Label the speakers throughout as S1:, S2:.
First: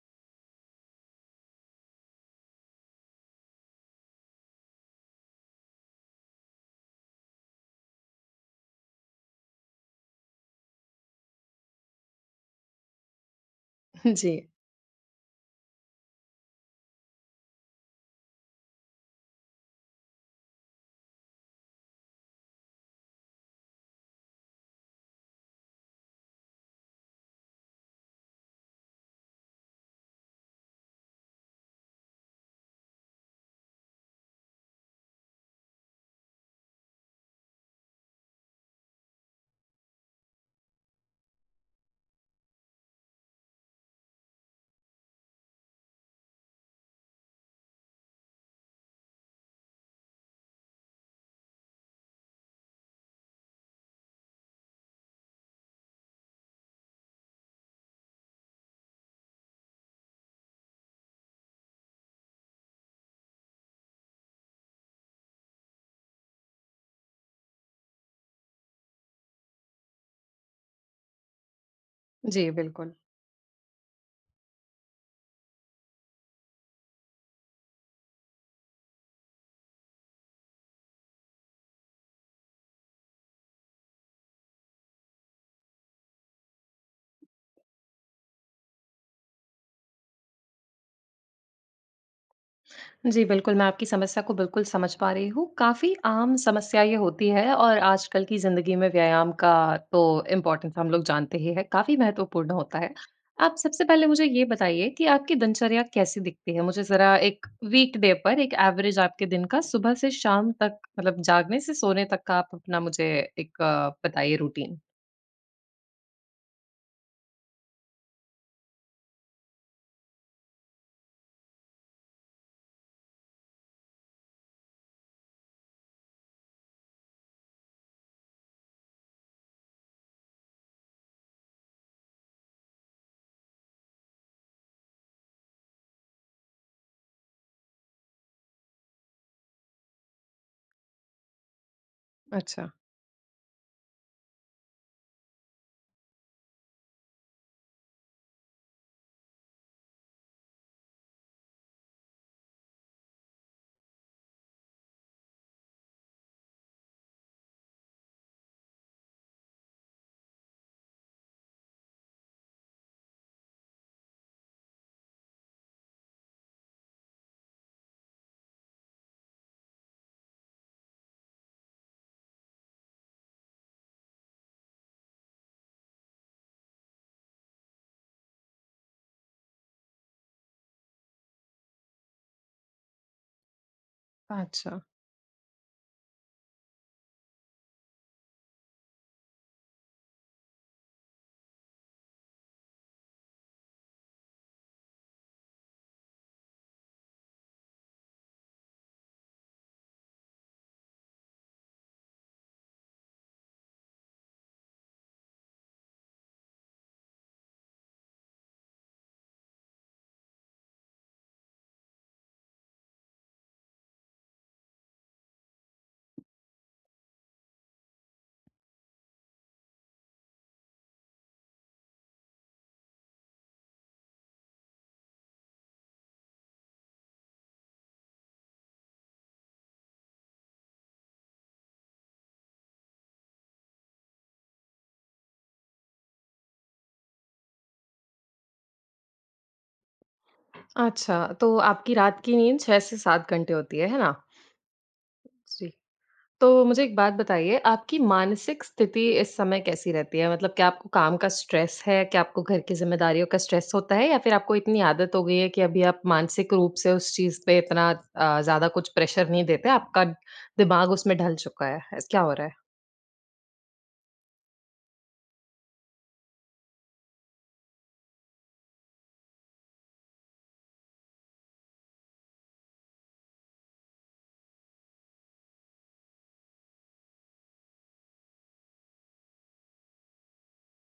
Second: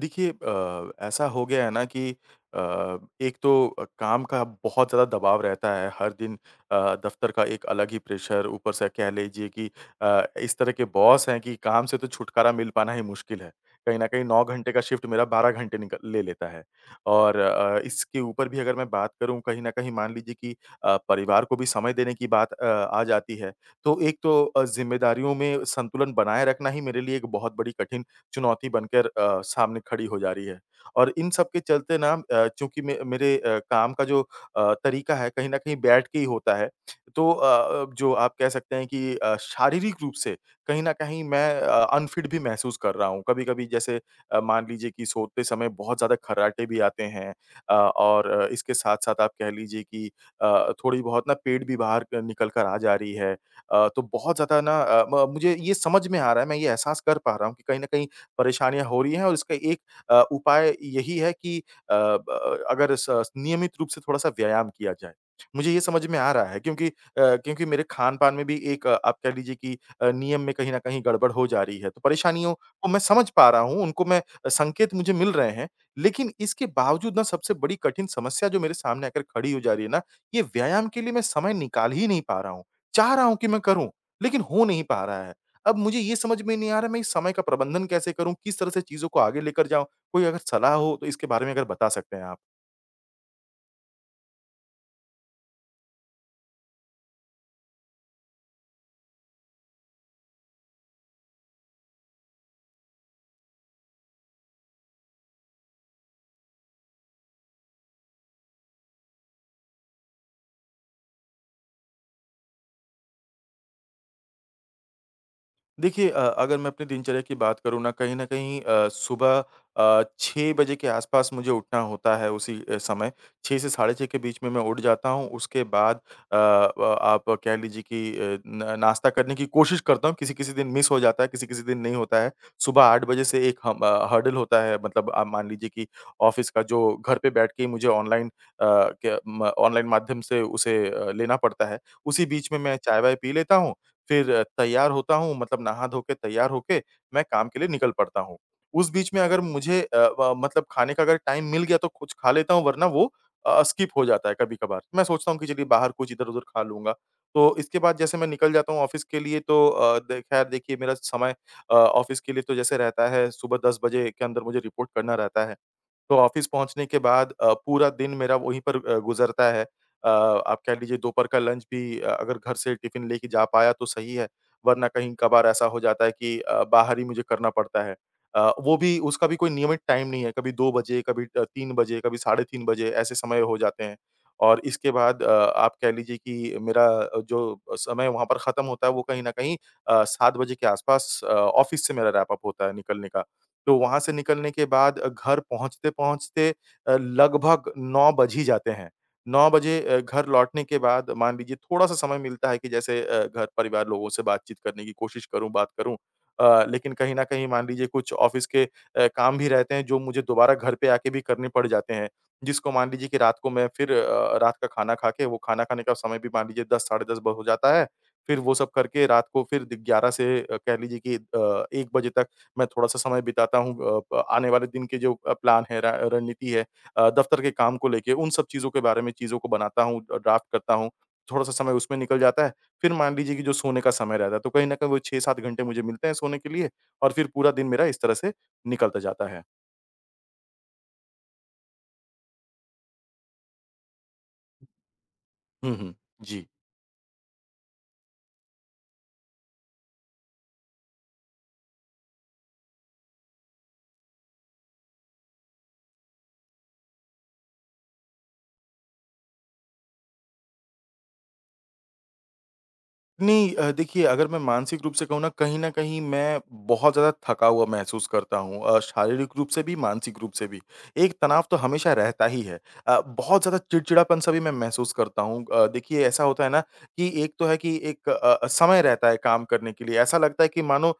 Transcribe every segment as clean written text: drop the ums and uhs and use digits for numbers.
S1: देखिए ऐसा हो गया है ना कि एक तो काम का बहुत ज़्यादा दबाव रहता है हर दिन अ, दफ्तर का एक अलग ही प्रेशर ऊपर से कह लीजिए कि इस तरह के बॉस हैं कि काम से तो छुटकारा मिल पाना ही मुश्किल है। कहीं न कहीं
S2: जी,
S1: 9 घंटे का शिफ्ट मेरा 12 घंटे निक ले लेता है और इसके ऊपर भी अगर मैं बात करूँ कहीं न कहीं मान लीजिए कि परिवार को भी समय देने की बात आ जाती है। तो एक तो ज़िम्मेदारियों में संतुलन बनाए रखना ही मेरे लिए एक बहुत बड़ी कठिन चुनौती बनकर सामने खड़ी हो जा रही है। और इन सब के चलते ना चूँकि मे मेरे काम का जो तरीका है कहीं न कहीं बैठ के ही होता है। तो जो आप कह सकते हैं कि शारीरिक रूप से कहीं न कहीं मैं अनफिट भी महसूस कर रहा हूँ। कभी-कभी जैसे मान लीजिए कि सोते समय बहुत ज़्यादा खर्राटे भी आते हैं और इसके साथ-साथ आप कह लीजिए कि थोड़ी बहुत ना पेट भी बाहर क निकल कर आ जा रही है। तो बहुत ज़्यादा ना अ, म मुझे ये समझ में आ रहा है, मैं ये एहसास कर पा रहा हूँ कि कहीं न कहीं परेशानियाँ हो रही हैं और इसका एक उपाय यही है कि अ, ब अगर स नियमित रूप से थोड़ा-सा व्यायाम किया जाए। मुझे ये समझ में आ रहा है क्योंकि अ, क्योंकि मेरे खान-पान में भी एक आप कह लीजिए कि नियम में कहीं न कहीं गड़बड़ हो जा रही है। तो
S2: जी,
S1: परेशानियों को
S2: बिल्कुल।
S1: मैं समझ पा रहा हूँ, उनको मैं संकेत मुझे मिल रहे हैं, लेकिन इसके बावजूद ना सबसे बड़ी कठिन समस्या जो मेरे सामने आकर खड़ी हो जा रही है ना, ये व्यायाम के लिए मैं समय निकाल ही नहीं पा रहा हूँ। चाह रहा हूँ कि मैं करूँ, लेकिन हो नहीं पा रहा है। अब मुझे ये समझ में नहीं आ रहा मैं इस समय का प्रबंधन कैसे करूँ? किस तरह से चीज़ों को आगे लेकर जाऊँ? कोई अगर सलाह हो तो इसके बारे में अगर बता सकते हैं आप।
S2: जी, बिल्कुल, मैं आपकी समस्या को बिल्कुल समझ पा रही हूँ। काफ़ी आम समस्या ये होती है और आजकल की ज़िंदगी में व्यायाम का तो इम्पोर्टेंस हम लोग जानते ही हैं, काफ़ी महत्वपूर्ण होता है। आप सबसे पहले मुझे ये बताइए कि आपकी दिनचर्या कैसी दिखती है? मुझे ज़रा एक वीकडे पर एक एवरेज आपके दिन का सुबह से शाम तक मतलब जागने से सोने तक का आप अपना मुझे एक बताइए रूटीन।
S1: देखिए अगर मैं अपनी दिनचर्या की बात करूँ ना कहीं न कहीं सुबह 6 बजे के आसपास मुझे उठना होता है उसी समय 6 से साढ़े 6 के बीच में मैं उठ जाता हूँ। उसके बाद अ, ब आप कह लीजिए कि अ, न नाश्ता करने की कोशिश करता हूँ, किसी-किसी दिन मिस हो जाता है, किसी-किसी दिन नहीं होता है। सुबह 8 बजे से एक हर्डल होता है मतलब आप मान लीजिए कि ऑफ़िस का जो घर पे बैठ के ही मुझे ऑनलाइन माध्यम से उसे लेना पड़ता है। उसी बीच में
S2: अच्छा,
S1: मैं चाय-वाय पी लेता हूँ फिर तैयार होता हूँ मतलब नहा धो के तैयार होके मैं काम के लिए निकल पड़ता हूँ। उस बीच में अगर मुझे अ, व मतलब खाने का अगर टाइम मिल गया तो कुछ खा लेता हूँ वरना वो स्किप हो जाता है कभी-कभार। मैं सोचता हूँ कि चलिए बाहर कुछ इधर-उधर खा लूँगा। तो इसके बाद जैसे मैं निकल जाता हूँ ऑफ़िस के लिए तो अ, द ख़ैर देखिए मेरा समय ऑफ़िस के लिए तो जैसे रहता है सुबह 10 बजे के अंदर मुझे रिपोर्ट करना रहता है। तो ऑफ़िस पहुँचने के बाद पूरा दिन मेरा वहीं पर गुज़रता है। आप कह लीजिए दोपहर का लंच भी अगर घर से टिफ़िन लेके जा पाया तो सही है, वरना कहीं-कभार ऐसा हो जाता है कि बाहर ही मुझे करना पड़ता है। वो भी उसका भी कोई नियमित टाइम नहीं है, कभी 2 बजे, कभी 3 बजे, कभी साढ़े 3 बजे ऐसे समय हो जाते हैं। और
S2: अच्छा,
S1: इसके बाद आप कह लीजिए कि मेरा जो समय वहाँ पर ख़त्म होता है वो कहीं न कहीं 7 बजे के आस-पास ऑफ़िस से मेरा रैप अप होता है निकलने का। तो वहाँ से निकलने के बाद घर पहुँचते-पहुँचते लगभग 9 बज ही जाते हैं। 9 बजे घर लौटने के बाद मान लीजिए थोड़ा-सा समय मिलता है कि जैसे घर परिवार लोगों से बातचीत करने की कोशिश करूँ, बात करूँ। लेकिन कहीं न कहीं मान लीजिए कुछ ऑफ़िस के काम भी रहते हैं जो मुझे दोबारा घर पे आके भी करने पड़ जाते हैं। जिसको मान लीजिए कि रात को मैं फिर रात का खाना खा के वो खाना खाने का समय भी मान लीजिए 10 साढ़े 10 ब हो जाता है। फिर वो सब करके रात को फिर द 11 से कह लीजिए कि 1 बजे तक मैं थोड़ा-सा समय बिताता हूँ अ, प आने वाले दिन के जो प्लान है, रा रणनीति है दफ्तर के काम को लेके, उन सब चीज़ों के बारे में चीज़ों को बनाता हूँ, ड्राफ्ट करता हूँ। थोड़ा-सा समय उसमें निकल जाता है। फिर मान लीजिए कि जो सोने का समय रहता है, तो कहीं न कहीं वो 6-7 घंटे मुझे मिलते हैं सोने के लिए और फिर पूरा दिन मेरा इस तरह से निकलता जाता है।
S2: अच्छा। तो आपकी रात की नींद 6 से 7 घंटे होती है ना? जी।
S1: हुँ, हुँ। जी।
S2: तो मुझे एक बात बताइए, आपकी मानसिक स्थिति इस समय कैसी रहती है? मतलब क्या आपको काम का स्ट्रेस है? क्या आपको घर की ज़िम्मेदारियों का स्ट्रेस होता है? या फिर आपको इतनी आदत हो गई है कि अभी आप मानसिक रूप से उस चीज़ पे इतना ज़्यादा कुछ प्रेशर नहीं देते, आपका दिमाग उसमें ढल चुका है? ऐस क्या हो रहा है?
S1: नहीं देखिए अगर मैं मानसिक रूप से कहूँ ना कहीं न कहीं मैं बहुत ज़्यादा थका हुआ महसूस करता हूँ शारीरिक रूप से भी, मानसिक रूप से भी। एक तनाव तो हमेशा रहता ही है। बहुत ज़्यादा चिड़चिड़ापन-सा भी मैं महसूस करता हूँ। देखिए ऐसा होता है ना कि एक तो है कि एक समय रहता है काम करने के लिए। ऐसा लगता है कि मानो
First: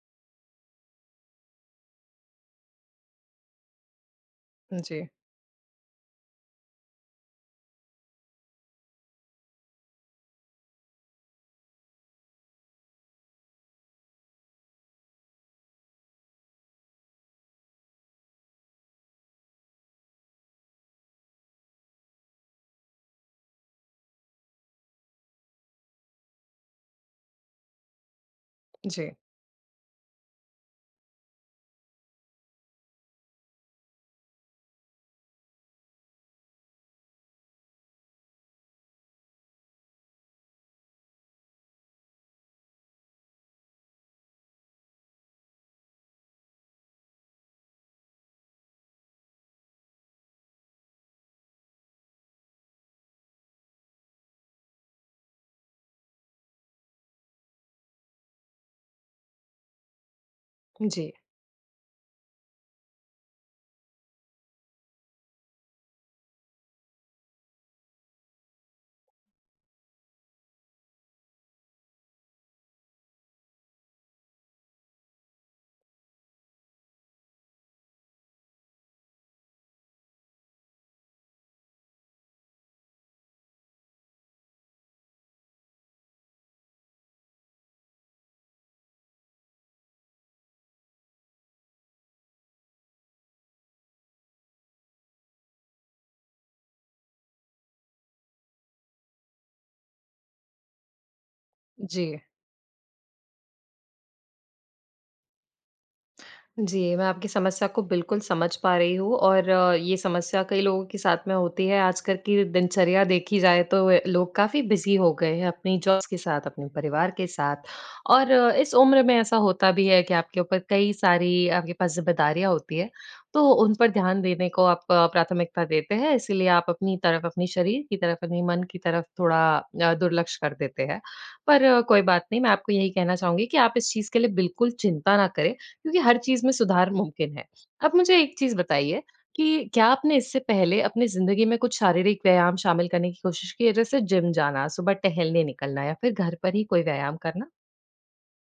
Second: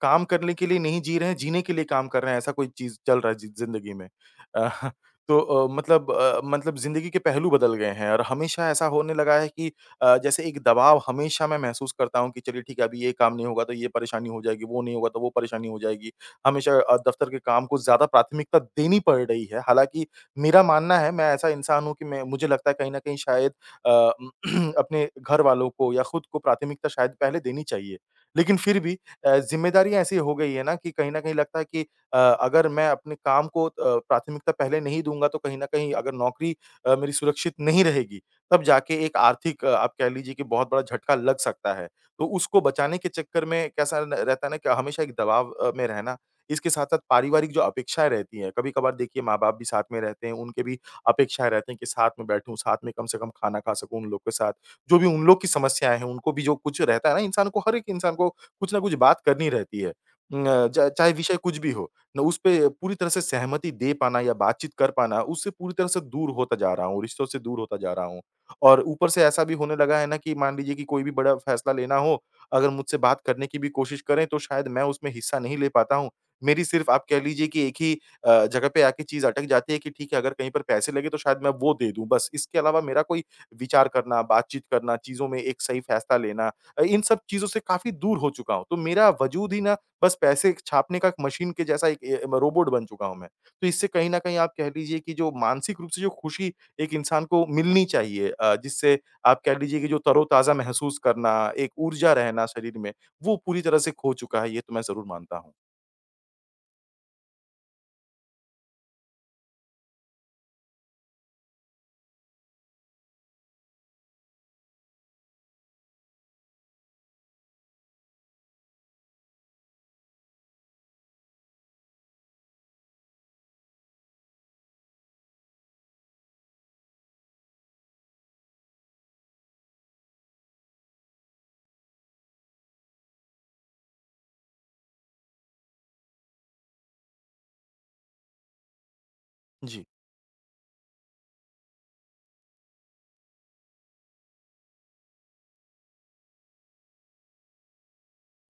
S1: काम करने के लिए नहीं जी रहे हैं, जीने के लिए काम कर रहे हैं ऐसा कोई चीज़ चल रहा है जी ज़िंदगी में। अ,
S2: जी,
S1: तो मतलब ज़िंदगी के पहलू बदल गए हैं और हमेशा ऐसा होने लगा है कि जैसे एक दबाव हमेशा मैं महसूस करता हूँ कि चलिए ठीक है अभी ये काम नहीं होगा तो ये परेशानी हो जाएगी, वो नहीं होगा तो वो परेशानी हो जाएगी। हमेशा दफ्तर के काम को ज़्यादा प्राथमिकता देनी पड़ रही है। हालाँकि मेरा मानना है मैं ऐसा इंसान हूँ कि मैं मुझे लगता है कहीं न कहीं शायद अ, अपने घरवालों को या खुद को प्राथमिकता शायद पहले देनी चाहिए। लेकिन फिर भी
S2: जी,
S1: ज़िम्मेदारियाँ ऐसी हो गई है ना कि कहीं न कहीं लगता है कि अगर मैं अपने काम को प्राथमिकता पहले नहीं दूँगा तो कहीं न कहीं अगर नौकरी मेरी सुरक्षित नहीं रहेगी तब जाके एक आर्थिक आप कह लीजिए कि बहुत बड़ा झटका लग सकता है। तो उसको बचाने के चक्कर में कैसा न रहता है ना कि हमेशा एक दबाव में रहना, इसके साथ-साथ पारिवारिक जो अपेक्षाएँ रहती हैं, कभी-कभार देखिए माँ-बाप भी साथ में रहते हैं, उनके भी अपेक्षाएँ रहती हैं कि साथ में बैठूँ, साथ में कम से कम खाना खा सकूँ उन लोग के साथ। जो भी उन लोग की समस्याएँ हैं, उनको भी जो कुछ रहता है ना इंसान को हर एक इंसान को कुछ न कुछ बात करनी रहती है। न च चाहे
S2: जी,
S1: विषय कुछ भी हो, न उस पे पूरी तरह से सहमति दे पाना या बातचीत कर पाना, उससे पूरी तरह से दूर होता जा रहा हूँ, रिश्तों से दूर होता जा रहा हूँ। और ऊपर से ऐसा भी होने लगा है ना कि मान लीजिए कि कोई भी बड़ा फैसला लेना हो, अगर मुझसे बात करने की भी कोशिश करें तो शायद मैं उसमें हिस्सा नहीं ले पाता हूँ। मेरी सिर्फ़ आप कह लीजिए कि एक ही जगह पे आके चीज़ अटक जाती है कि ठीक है अगर कहीं पर पैसे लगे तो शायद मैं वो दे दूँ बस। इसके अलावा मेरा कोई विचार करना, बातचीत करना, चीज़ों में एक सही फैसला लेना इन सब चीज़ों से काफ़ी दूर हो चुका हूँ। तो मेरा वजूद ही ना बस पैसे छापने का एक मशीन के जैसा एक रोबोट बन चुका हूँ मैं। तो इससे कहीं न कहीं आप कह लीजिए कि जो मानसिक रूप से जो खुशी एक इंसान को मिलनी चाहिए जिससे आप कह लीजिए कि जो तरोताज़ा महसूस करना, एक
S2: जी।
S1: ऊर्जा रहना शरीर में, वो पूरी तरह से खो चुका है, ये तो मैं ज़रूर मानता हूँ।
S2: जी, मैं आपकी समस्या को बिल्कुल समझ पा रही हूँ और ये समस्या कई लोगों के साथ में होती है। आजकल की दिनचर्या देखी जाए तो लोग काफ़ी बिज़ी हो गए हैं अपनी जॉब्स के साथ, अपने परिवार के साथ और इस उम्र में ऐसा होता भी है कि आपके ऊपर कई सारी आपके पास ज़िम्मेदारियाँ होती हैं। तो उन पर ध्यान देने को आप प्राथमिकता देते हैं, इसीलिए आप अपनी तरफ, अपने शरीर की तरफ, अपने मन की तरफ थोड़ा दुर्लक्ष कर देते हैं। पर कोई बात नहीं, मैं आपको यही कहना चाहूँगी कि आप इस चीज़ के लिए बिल्कुल चिंता ना करें। क्योंकि हर चीज़ में सुधार मुमकिन है। आप मुझे एक चीज़ बताइए कि
S1: जी।
S2: क्या आपने इससे पहले अपनी ज़िंदगी में कुछ शारीरिक व्यायाम शामिल करने की कोशिश की है? जैसे जिम जाना, सुबह टहलने निकलना या फिर घर पर ही कोई व्यायाम करना?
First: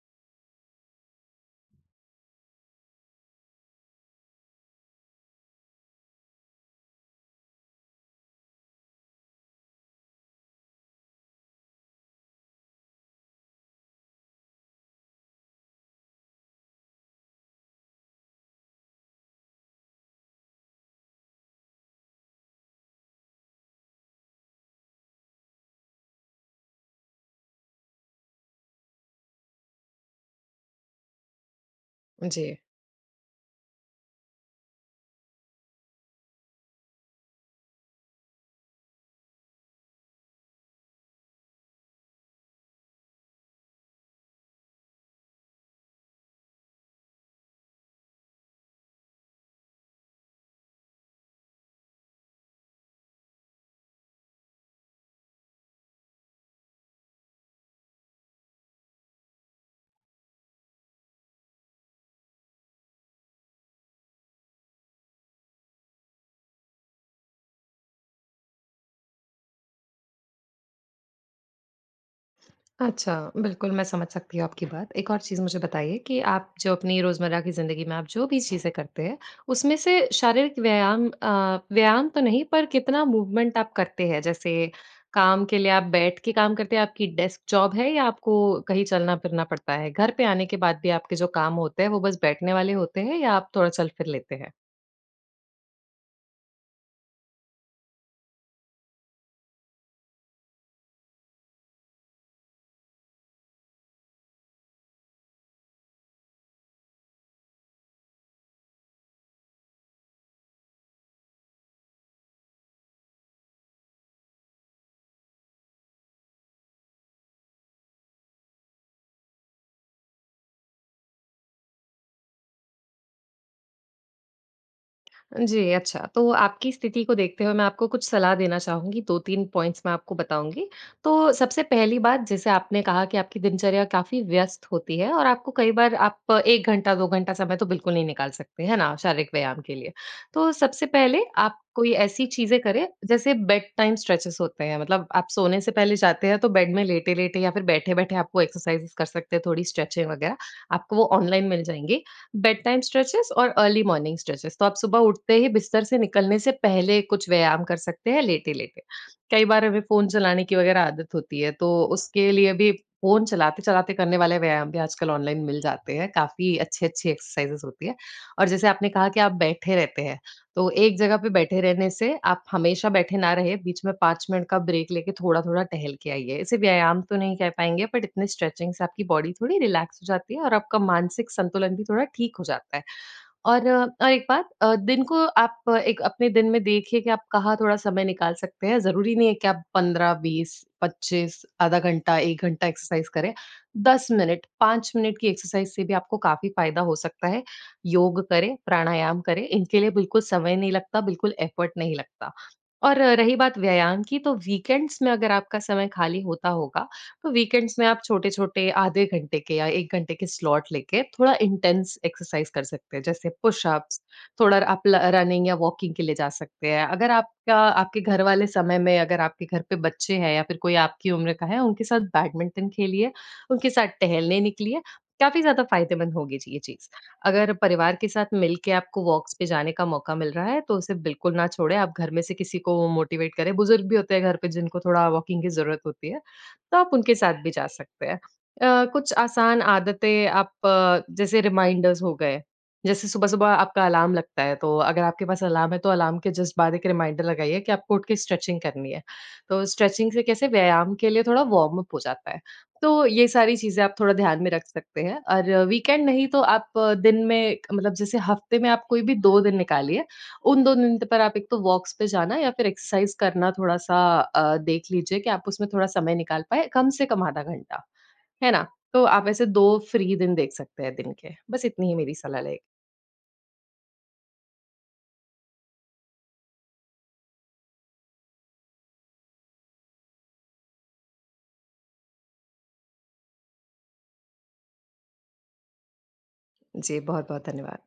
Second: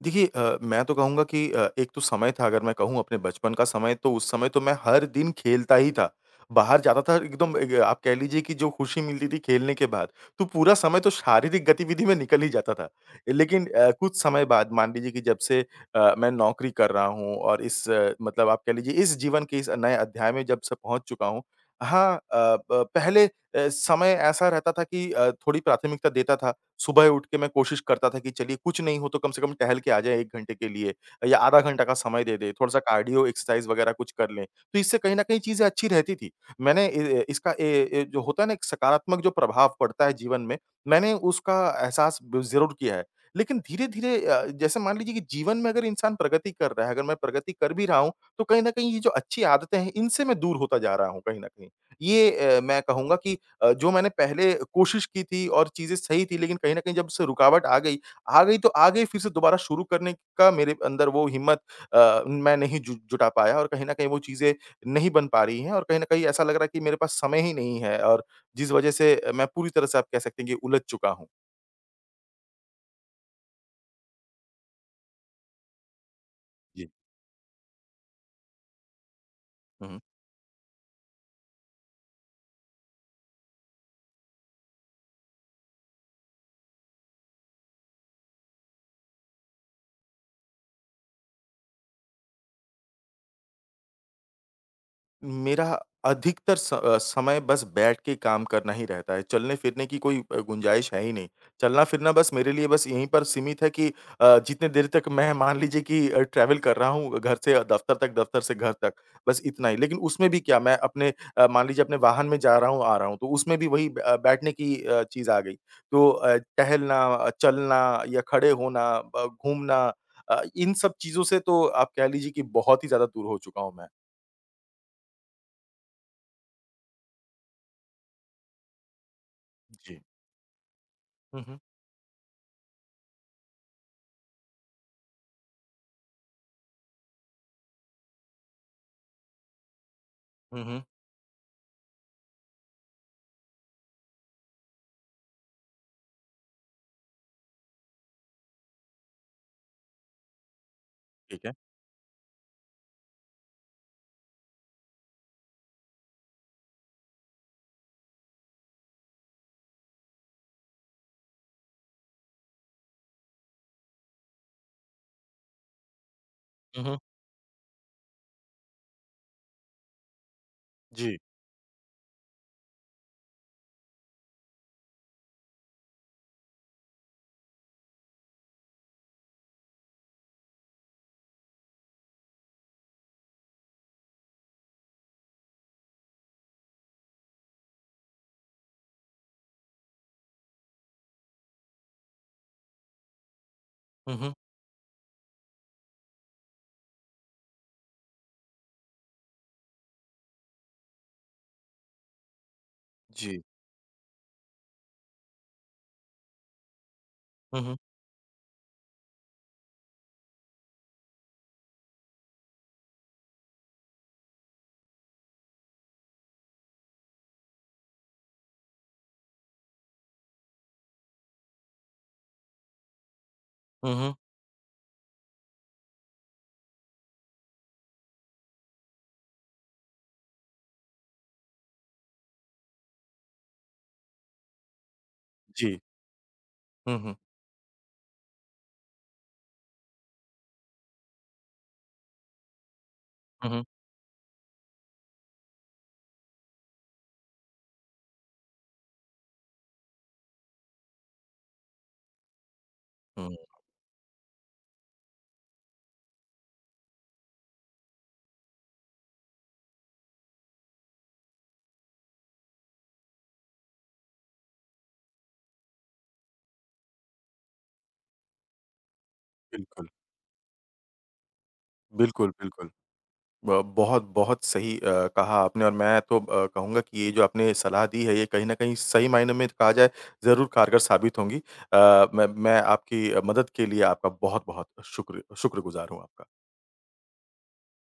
S1: देखिए मैं तो कहूँगा कि एक तो समय था अगर मैं कहूँ अपने बचपन का समय तो उस समय तो मैं हर दिन खेलता ही था। बाहर जाता था एकदम एक आप कह लीजिए कि जो खुशी मिलती थी खेलने के बाद, तो पूरा समय तो शारीरिक गतिविधि में निकल ही जाता था। लेकिन कुछ समय बाद मान लीजिए कि जब से मैं नौकरी कर रहा हूँ और इस मतलब आप कह लीजिए इस जीवन के इस नए अध्याय में जब से पहुँच चुका हूँ। हाँ अ, ब पहले समय ऐसा रहता था कि थोड़ी प्राथमिकता देता था। सुबह उठ के मैं कोशिश करता था कि चलिए कुछ नहीं हो तो कम से कम टहल के आ जाए 1 घंटे के लिए या आधा घंटा का समय दे दें,
S2: जी।
S1: थोड़ा-सा कार्डियो एक्सरसाइज़ वगैरह कुछ कर लें। तो इससे कहीं न कहीं चीज़ें अच्छी रहती थी। मैंने इ इसका ए ए जो होता है ना एक सकारात्मक जो प्रभाव पड़ता है जीवन में, मैंने उसका एहसास ब ज़रूर किया है। लेकिन धीरे-धीरे जैसे मान लीजिए कि जीवन में अगर इंसान प्रगति कर रहा है, अगर मैं प्रगति कर भी रहा हूँ, तो कहीं न कहीं ये जो अच्छी आदतें हैं इनसे मैं दूर होता जा रहा हूँ कहीं न कहीं। ये मैं कहूँगा कि जो मैंने पहले कोशिश की थी और चीज़ें सही थी, लेकिन कहीं न कहीं जब से रुकावट आ गई तो आ गई फिर से दोबारा शुरू करने का मेरे अंदर वो हिम्मत मैं नहीं जु जुटा पाया और कहीं न कहीं वो चीज़ें नहीं बन पा रही हैं और कहीं न कहीं ऐसा लग रहा है कि मेरे पास समय ही नहीं है और जिस वज़ह से मैं पूरी तरह से आप कह सकते हैं कि उलझ चुका हूँ।
S2: अच्छा, बिल्कुल मैं समझ सकती हूँ आपकी बात। एक और चीज़ मुझे बताइए कि आप जो
S1: जी।
S2: अपनी रोज़मर्रा की ज़िंदगी में आप जो भी चीज़ें करते हैं, उसमें से
S1: हम्म।
S2: शारीरिक व्यायाम व्यायाम तो नहीं पर कितना मूवमेंट आप करते हैं? जैसे काम के लिए आप बैठ के काम करते हैं, आपकी डेस्क जॉब है या आपको कहीं चलना-फिरना पड़ता है? घर पे आने के बाद भी आपके जो काम होते हैं, वो बस बैठने वाले होते हैं या आप थोड़ा चल-फिर लेते हैं?
S1: मेरा अधिकतर समय बस बैठ के काम करना ही रहता है, चलने-फिरने की कोई गुंजाइश है ही नहीं। चलना-फिरना बस मेरे लिए बस यहीं पर सीमित है कि जितने देर तक मैं मान लीजिए कि ट्रैवल कर रहा हूँ घर से दफ्तर तक, दफ्तर से घर तक, बस इतना ही। लेकिन उसमें भी क्या मैं अपने मान लीजिए अपने वाहन में जा रहा हूँ, आ रहा हूँ, तो उसमें भी वही बैठने की चीज़ आ गई। तो टहलना चलना या खड़े होना, ब घूमना इन सब चीज़ों से तो आप कह लीजिए कि बहुत ही ज़्यादा दूर हो चुका हूँ मैं।
S2: जी, अच्छा। तो आपकी स्थिति को देखते हुए मैं आपको कुछ सलाह देना चाहूँगी, 2-3 पॉइंट्स मैं आपको बताऊँगी। तो
S1: जी।
S2: सबसे पहली बात जैसे आपने कहा कि आपकी दिनचर्या काफ़ी व्यस्त होती है और आपको कई बार आप 1 घंटा, 2 घंटा समय तो बिल्कुल नहीं निकाल सकते, है ना? शारीरिक व्यायाम के लिए। तो
S1: हुँ, हुँ।
S2: सबसे पहले आप कोई ऐसी चीज़ें करें जैसे बेड टाइम स्ट्रेचेज़ होते हैं, मतलब आप सोने से पहले जाते हैं तो बेड में लेटे-लेटे या फिर बैठे-बैठे आपको एक्सरसाइज़ कर सकते हैं, थोड़ी स्ट्रेचिंग वगैरह। आपको वो
S1: ठीक
S2: ऑनलाइन
S1: है।
S2: मिल जाएँगी। बेड टाइम स्ट्रेचेज़ और अर्ली मॉर्निंग स्ट्रेचेज़। तो आप सुबह उठते ही बिस्तर से निकलने से पहले कुछ व्यायाम कर सकते हैं लेटे-लेटे। कई बार हमें फ़ोन चलाने की वग़ैरह आदत होती है, तो उसके लिए भी फ़ोन चलाते-चलाते करने वाले व्यायाम भी आजकल ऑनलाइन मिल जाते हैं। काफ़ी
S1: हुँ, हुँ।
S2: अच्छी-अच्छी एक्सरसाइज़ेज़ होती है। और जैसे आपने कहा कि आप बैठे रहते हैं, तो एक जगह
S1: जी।
S2: पे बैठे रहने से आप हमेशा बैठे ना रहे, बीच में 5 मिनट का ब्रेक लेके थोड़ा-थोड़ा टहल के आइए। इसे व्यायाम तो नहीं कह पाएँगे बट इतने स्ट्रेचिंग से आपकी बॉडी थोड़ी रिलैक्स हो जाती है और आपका मानसिक संतुलन भी थोड़ा ठीक हो जाता है। और और एक बात दिन को आप एक अपने दिन में देखिए कि आप कहाँ थोड़ा समय निकाल सकते हैं। ज़रूरी नहीं है कि आप 15, 20, 25 आधा घंटा, 1 घंटा एक्सरसाइज़ करें। 10
S1: हुँ, हुँ।
S2: मिनट, 5 मिनट की एक्सरसाइज़ से भी आपको काफ़ी फ़ायदा हो सकता है। योग करें, प्राणायाम करें, इनके लिए बिल्कुल समय नहीं लगता, बिल्कुल एफ़र्ट नहीं लगता। और रही
S1: जी।
S2: बात व्यायाम की, तो वीकेंड्स में अगर आपका समय खाली होता होगा तो
S1: हुँ, हुँ।
S2: वीकेंड्स में आप छोटे-छोटे आधे घंटे के या 1 घंटे के स्लॉट लेके थोड़ा इंटेंस एक्सरसाइज कर सकते हैं। जैसे पुशअप्स, थोड़ा आप ल रनिंग या वॉकिंग के लिए जा सकते हैं। अगर आपका आपके घर वाले समय में अगर आपके घर पे बच्चे हैं या फिर कोई आपकी उम्र का है, उनके साथ बैडमिंटन खेलिए, उनके साथ
S1: हुँ, हुँ।
S2: टहलने निकलिए। काफ़ी ज़्यादा फ़ायदेमंद होगी ये चीज़। अगर परिवार के साथ मिलके आपको वॉक्स पे जाने का मौका मिल रहा है, तो उसे बिल्कुल ना छोड़ें। आप घर में से किसी को मोटिवेट करें। बुज़ुर्ग भी होते हैं घर पे जिनको थोड़ा वॉकिंग की
S1: जी।
S2: ज़रूरत होती है। तो आप
S1: हुँ,
S2: उनके
S1: हुँ।
S2: साथ भी जा सकते हैं। कुछ आसान आदतें आप जैसे रिमाइंडर्स हो गए, जैसे सुबह-सुबह
S1: हुँ, हुँ।
S2: आपका अलार्म लगता है, तो अगर आपके पास अलार्म है, तो अलार्म के जस्ट बाद एक रिमाइंडर लगाइए कि आपको उठ के स्ट्रेचिंग करनी है। तो स्ट्रेचिंग से कैसे व्यायाम के लिए थोड़ा वार्म अप हो जाता है। तो ये
S1: हुँ।
S2: सारी चीज़ें आप थोड़ा ध्यान में रख सकते हैं और वीकेंड नहीं तो आप दिन में मतलब जैसे हफ्ते में आप कोई भी 2 दिन निकालिए उन 2 दिन पर आप एक तो वॉक्स पे जाना या फिर एक्सरसाइज़ करना थोड़ा-सा देख लीजिए कि आप उसमें थोड़ा समय निकाल पाएँ, कम से कम आधा घंटा, है ना? तो आप ऐसे 2
S1: बिल्कुल,
S2: फ्री दिन देख सकते हैं दिन के। बस इतनी ही मेरी
S1: बिल्कुल,
S2: सलाह रहेगी।
S1: बिल्कुल। ब बहुत, बहुत सही कहा आपने और मैं तो कहूँगा कि ये जो आपने सलाह दी है, ये कहीं न कहीं सही मायनों में कहा जाए ज़रूर कारगर साबित होंगी। मैं आपकी मदद के लिए आपका बहुत-बहुत शुक्रगुज़ार हूँ आपका।
S2: जी, बहुत-बहुत धन्यवाद।